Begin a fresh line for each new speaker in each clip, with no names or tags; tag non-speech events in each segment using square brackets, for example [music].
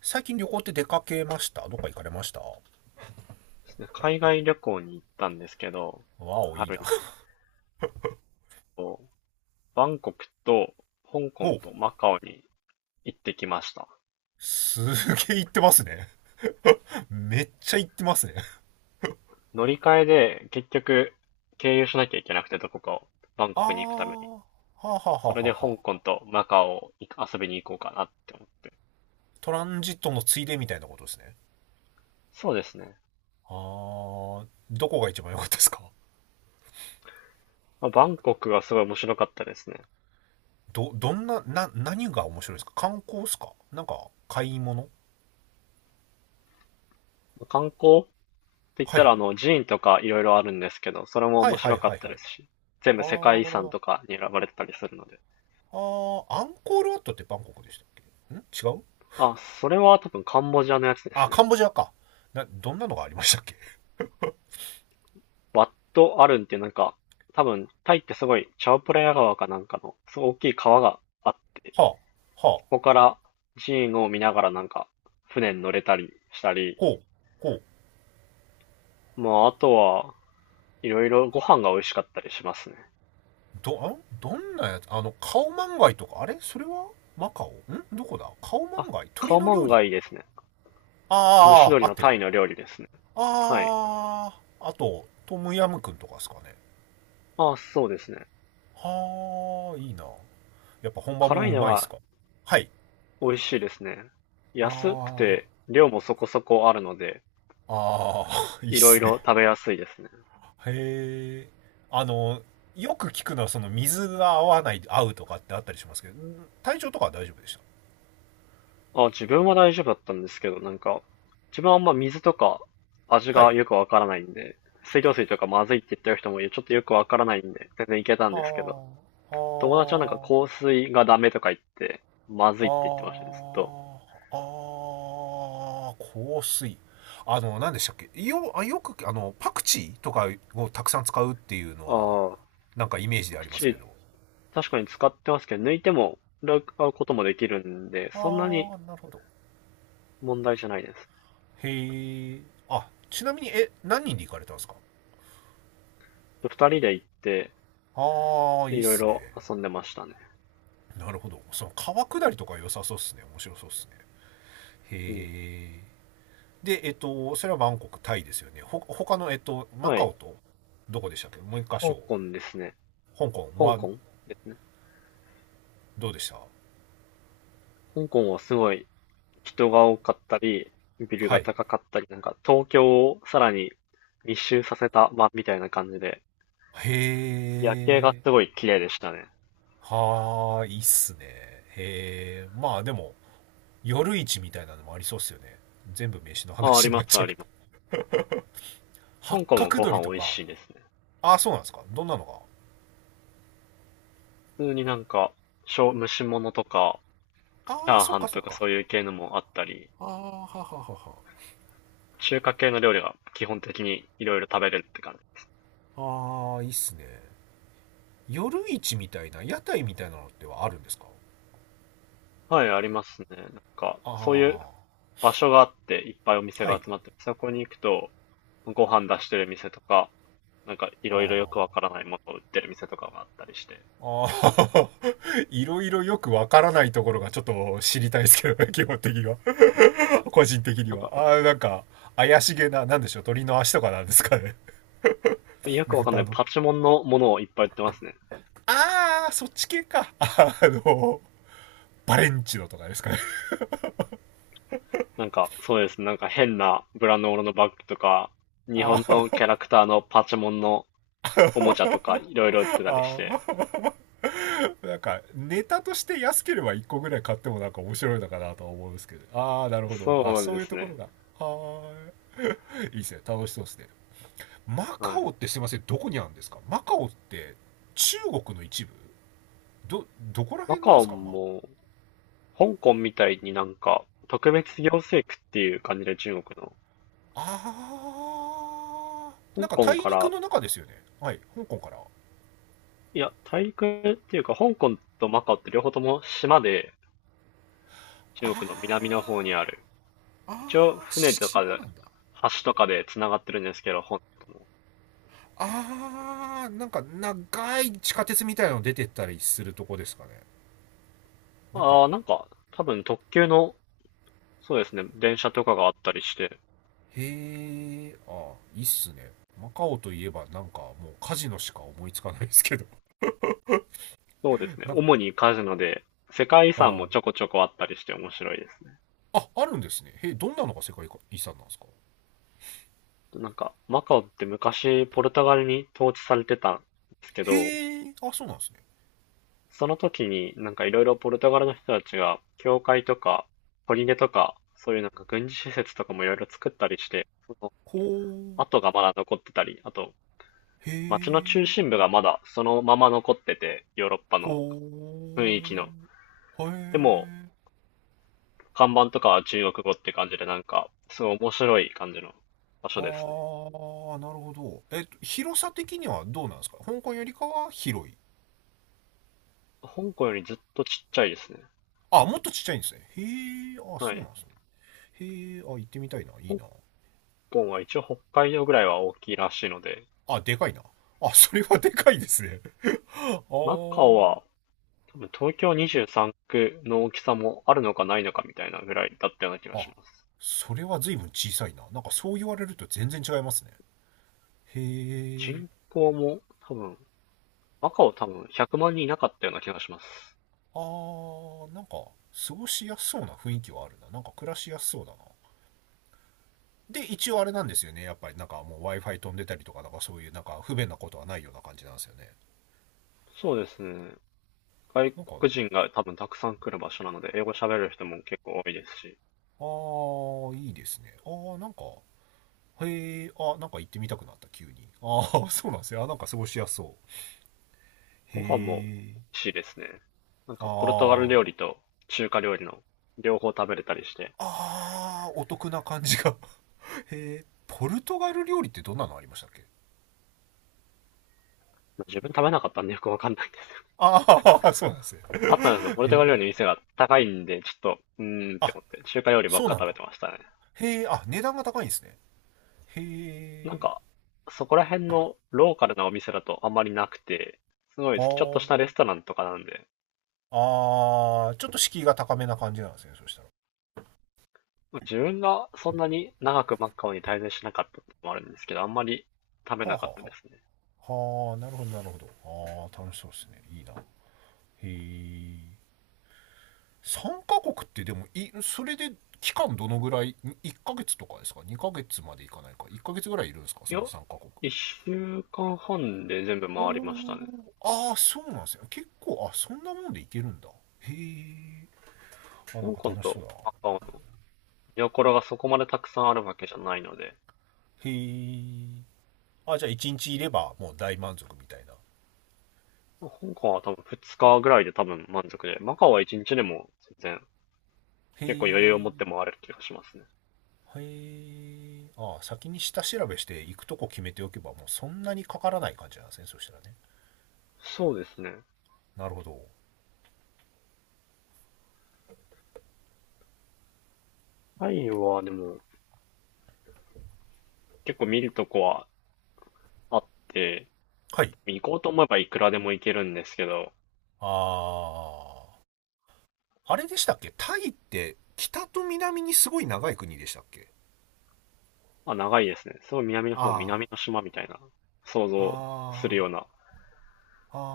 最近旅行って出かけました？どっか行かれましたわ？
ですね、海外旅行に行ったんですけど、
お、いい
春
な。
にこう、バンコクと香港
お、
とマカオに行ってきました。
すげえ行ってますね。めっちゃ行ってますね。
乗り換えで結局経由しなきゃいけなくてどこかを、バンコ
は
ク
あ、
に行くために。
はあはあはあ
それ
は
で
あは。
香港とマカオを行く遊びに行こうかなって思って。
トランジットのついでみたいなことですね。
そうですね。
どこが一番良かったですか？
まあ、バンコクはすごい面白かったですね。
ど、どんな、何が面白いですか？観光ですか？なんか、買い物？
まあ観光って言っ
は
た
い。
らあの寺院とかいろいろあるんですけど、それも
は
面
いは
白
い
か
は
っ
い
た
は
で
い。
すし、全
あ
部世界遺産
ー、
とかに選ばれてたりするので。
アンコールワットってバンコクでしたっけ？ん、違う？
あ、それは多分カンボジアのやつで
あ、
す
カン
ね。
ボジアか。どんなのがありましたっけ？
ワット・アルンっていうなんか、多分タイってすごいチャオプラヤ川かなんかの、すごい大きい川があって、
はあ、はあ。
そこから寺院を見ながらなんか船に乗れたりしたり、
ほう。ほう。
まああとはいろいろご飯が美味しかったりしますね。
どんなやつ、カオマンガイとか、あれ、それはマカオ？ん、どこだ、カオマ
あ、
ンガイ、
カ
鳥
オ
の
マ
料
ン
理？
ガイですね。蒸し
ああ、
鶏
合っ
の
てる。
タイの料理ですね。はい。
ああ、あと、トムヤムくんとかですかね。
あ、そうですね。
はあ、いいな。やっぱ本場
辛い
もう
の
まいっす
が
か？はい。
美味しいですね。安く
あ
て量もそこそこあるので、
ああ、[laughs] いいっ
いろい
すね。
ろ食べやすいですね。
へえ。あの、よく聞くのはその水が合わない、合うとかってあったりしますけど、体調とかは大丈夫でした？
あ、自分は大丈夫だったんですけど、なんか、自分はあんま水とか味
は
が
い。
よくわからないんで、水道水とかまずいって言ってる人もいる、ちょっとよくわからないんで、全然いけたん
は
ですけど、
あ、
友達はなんか
はあ。
香水がダメとか言って、まず
あー、
いって言ってましたね、ずっと。
香水。あの、何でしたっけよ、あ、よく、パクチーとかをたくさん使うっていうのは、
ああ、
なんかイメージ
パ
であ
ク
りま
チ
すけ
ー
ど。
確かに使ってますけど、抜いても、使うこともできるんで、そんなに
ああ、なるほど。
問題じゃないです。
へえ。あ、ちなみに、何人で行かれたんですか？
二人で行って、
ああ、いいっ
いろい
すね。
ろ遊んでましたね。
なるほど。その川下りとか良さそうっすね。面白そうっすね。
うん。
へえ。で、それはバンコク、タイですよね。他の、マ
は
カオ
い。
と、どこでしたっけ？もう一箇
香
所。
港ですね。
香港
香
は
港ですね。
どうでした？
香港はすごい人が多かったり、ビル
は
が
い。へ
高かったり、なんか東京をさらに密集させた場みたいな感じで、夜景が
え。
すごい綺麗でしたね。
はーい、いいっすね。へえ。まあでも、夜市みたいなのもありそうっすよね。全部飯の
あ、あ
話
り
にな
ま
っ
す
ちゃ
あ
うけ
り
ど。
ます。
八
香港も
角
ご
鳥
飯
と
美味
か。
しいですね。
ああ、そうなんですか。どんなの
普通になんか、小蒸し物とか、チ
が。ああ、
ャー
そっ
ハ
か
ン
そ
と
っ
か
か。
そういう系のもあったり、
ああ、ははは
中華系の料理が基本的にいろいろ食べれるって感じ。
は。ああ、いいっすね。夜市みたいな、屋台みたいなのってはあるんですか？
はい、ありますね。なんか、そういう
ああ
場所があって、いっぱいお店
ー、は
が
い。
集まって、そこに行くと、ご飯出してる店とか、なんかいろいろよく
あ
わからないものを売ってる店とかがあったりして、
あ。ああ、[laughs] いろいろよくわからないところがちょっと知りたいですけどね、基本的には。個人的に
なん
は。
か
ああ、なんか、怪しげな、なんでしょう、鳥の足とかなんですかね。
よ
[laughs]
くわかんな
豚
い
の。
パチモンのものをいっぱい売ってますね。
ああ、そっち系か。の、バレンチノとかですかね。
なんかそうですね、なんか変なブランドもののバッグとか、日本のキャ
あ
ラクターのパチモンのおもちゃとかいろいろ売って
あ、
たりして、
[laughs] あ、なんか、ネタとして安ければ1個ぐらい買ってもなんか面白いのかなとは思うんですけど。ああ、なるほど。あ、
そう
そう
で
いう
す
ところ
ね。
が。はーい。いいですね。楽しそうですね。マカ
はい。
オってすいません、どこにあるんですかマカオって？中国の一部？どこら
マ
辺なん
カ
で
オ
すかマ。
も、香港みたいになんか特別行政区っていう感じで中国の、
あな
香
んか
港
大
か
陸
ら、
の中ですよね？はい、香港から？
いや、大陸っていうか香港とマカオって両方とも島で中国の南
あ
の方に
ー
ある、一応、
あ、ー
船とか
島
で、
なんだ。
橋とかで繋がってるんですけど、本当も。
なんか長い地下鉄みたいなの出てったりするとこですかね？なんか。
ああ、なんか、多分特急の、そうですね、電車とかがあったりして、
へー、あー、いいっすね。マカオといえばなんかもうカジノしか思いつかないですけど。
そうです
[laughs]
ね、
なんか、
主にカジノで、世界遺
あ
産もちょこ
ー、
ちょこあったりして面白いですね。
あ、あるんですね？へー、どんなのが世界遺産なんですか？
なんか、マカオって昔ポルトガルに統治されてたんですけ
へ
ど、
ー、あ、そうなんですね。
その時になんかいろいろポルトガルの人たちが、教会とか、砦とか、そういうなんか軍事施設とかもいろいろ作ったりして、その
こう。
跡がまだ残ってたり、あと
へ
街の中
ー、
心部がまだそのまま残ってて、ヨーロッパ
ほ
の雰囲気の。
ー。へ
でも、
え。
看板とかは中国語って感じで、なんか、すごい面白い感じの場所ですね。
なるほど。広さ的にはどうなんですか？香港よりかは広い？
香港よりずっとちっちゃいですね。
あ、もっとちっちゃいんですね。へえ、あ、
は
そうな
い。
んですね。へえ、あ、行ってみたいな。いい
香
な。
港は一応北海道ぐらいは大きいらしいので、
あ、でかいな。あ、それはでかいですね。[laughs] あ
マカオ
ー。
は多分東京23区の大きさもあるのかないのかみたいなぐらいだったような気がし
あ、
ます。
それは随分小さいな。なんかそう言われると全然違いますね。へ
人
え。
口も多分、マカオ多分100万人いなかったような気がします。
なんか過ごしやすそうな雰囲気はあるな。なんか暮らしやすそうだな。で、一応あれなんですよね。やっぱりなんかもう Wi-Fi 飛んでたりとか、なんかそういうなんか不便なことはないような感じなんですよね。
そうですね。外
なんか、
国人が多分たくさん来る場所なので、英語喋れる人も結構多いですし、
いいですね。へなんか行ってみたくなった、急に。[laughs] そうなんですよ。なんか過ごしやすそう。へ
ご飯も美
ー、
味しいですね。なん
あ
か、ポルトガル料
ー、
理と中華料理の両方食べれたりして、
お得な感じが。[laughs] へー、ポルトガル料理ってどんなのありましたっけ？
自分食べなかったんでよくわかんないです。
[laughs] そうなんですね。
あったんですよ。ポル
へ
トガ
ー、
ル料理の店が高いんで、ちょっと、うーんって
あ、
思って、中華料理ばっ
そう
か
なん
食べ
だ。
てましたね。
へー、あ、値段が高いんですね。
なん
へ
か、
ー、
そこら辺のローカルなお店だとあんまりなくて、すご
あ
い、ちょっとしたレ
ー。
ストランとかなんで、
ああ、ちょっと敷居が高めな感じなんですね、そしたら。
まあ自分がそんなに長くマッカオに滞在しなかったってのもあるんですけど、あんまり食べ
はあは
なか
あ
っ
は
たです
あ。
ね。
はあ、なるほど、なるほど。ああ、楽しそうですね。いいな。へえ。3カ国ってでも、それで期間どのぐらい？ 1 ヶ月とかですか？ 2 ヶ月までいかないか。1ヶ月ぐらいいるんですか
い
そ
や、
の3カ国。
一週間半で全部
お
回りました
ー。
ね。
ああ、そうなんですよ。結構、あ、そんなもんでいけるんだ。へえ。あ、なん
香
か
港
楽しそ
と
うだな。へ
マカオの見どころがそこまでたくさんあるわけじゃないので、
え。あ、じゃあ1日いればもう大満足みたいな。
まあ香港は多分2日ぐらいで多分満足で、マカオは1日でも全然
へ
結構余裕を持っ
え。
て回れる気がしますね。
へえ、ああ、先に下調べして行くとこ決めておけばもうそんなにかからない感じなんですねそしたらね。
そうですね。
なるほど。
タイはでも結構見るとこはあって、
はい。
行こうと思えばいくらでも行けるんですけど、
ああ、あれでしたっけ？タイって北と南にすごい長い国でしたっけ？
あ、長いですね。すごい南の方、
あ
南の島みたいな、想像する
あ、
よう
あ
な、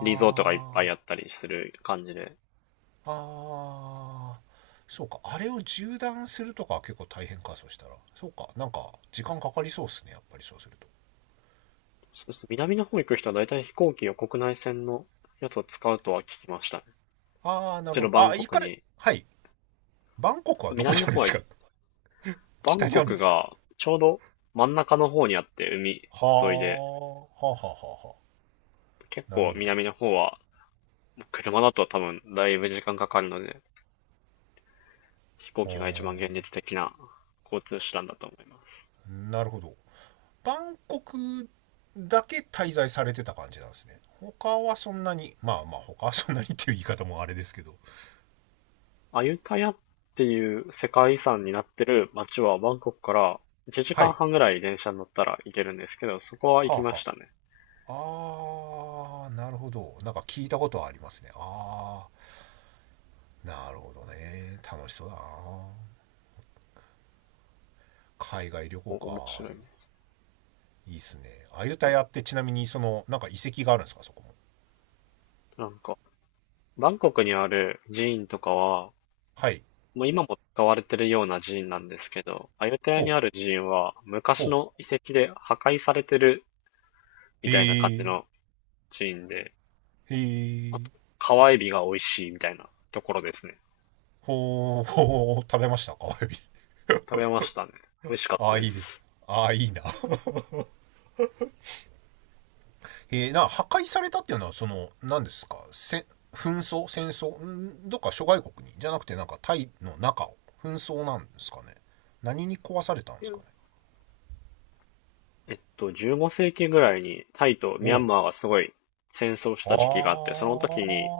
リゾートがいっぱいあ
あ
ったりする感じで。
あ、ああ。そうか、あれを縦断するとかは結構大変か、そうしたら。そうか、なんか時間かかりそうっすねやっぱりそうすると。
そうですね。南の方行く人は大体飛行機を国内線のやつを使うとは聞きましたね。
ああ、なる
一
ほ
度
ど。
バ
あ、
ンコ
行
ク
かれ。
に。
はい。バンコクはどこに
南の
あるんで
方は、
すか？ [laughs]
バ
北
ン
にあ
コ
るんで
ク
すか？
がちょうど真ん中の方にあって、海
はあ、はあ
沿いで、
はあはあは
結
あ。なる
構
ほど。
南の方は、車だと多分だいぶ時間かかるので、飛行機
は
が一番現実的な交通手段だと思いま
あ、
す。
なるほど。バンコクだけ滞在されてた感じなんですね。他はそんなに、まあまあ他はそんなにっていう言い方もあれですけど。
アユタヤっていう世界遺産になってる街はバンコクから1
は
時
い。
間半ぐらい電車に乗ったら行けるんですけど、そこは
は
行
あ
きま
は
したね。
あ。なるほど。なんか聞いたことはありますね。なるほどね。楽しそうだな。海外旅行
お、面
か。
白いね。
いいっすね。アユタ
うん
ヤってちなみにその、なんか遺跡があるんですか、そこも。
なんか、バンコクにある寺院とかは、
はい。
もう今も使われてるような寺院なんですけど、アユタヤ
ほ
に
う、
ある寺院は
ほ
昔の
う。
遺跡で破壊されてる
へ
みたいな感じ
え、
の寺院で、
へ
あ
え。
と、川エビが美味しいみたいなところですね。
ほー、ほー、食べましたか、エビ。
食べましたね。美味しかっ
あ
た
あ、
で
いいです。
す。
ああ、いいな。破壊されたっていうのは、その、何ですか、紛争？戦争？ん、どっか諸外国にじゃなくて、なんか、タイの中を、紛争なんですかね。何に壊されたんで
いや
すかね。
15世紀ぐらいにタイと
お
ミャン
う。
マーがすごい戦争し
あ
た時期があって、
ー、
その時に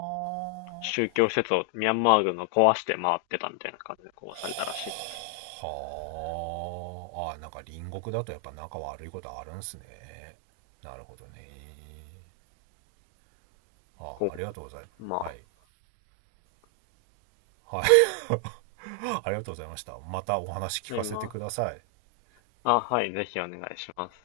宗教施設をミャンマー軍が壊して回ってたみたいな感じで壊されたらしいです。
はー、あー、なんか隣国だとやっぱ仲悪いことあるんすね。なるほどね。あ、
こ
ありがとうございます。
う、
は
ま
い。はい。ありがとうございました。またお話聞
あ、
かせて
今、
ください。
あ、はい、ぜひお願いします。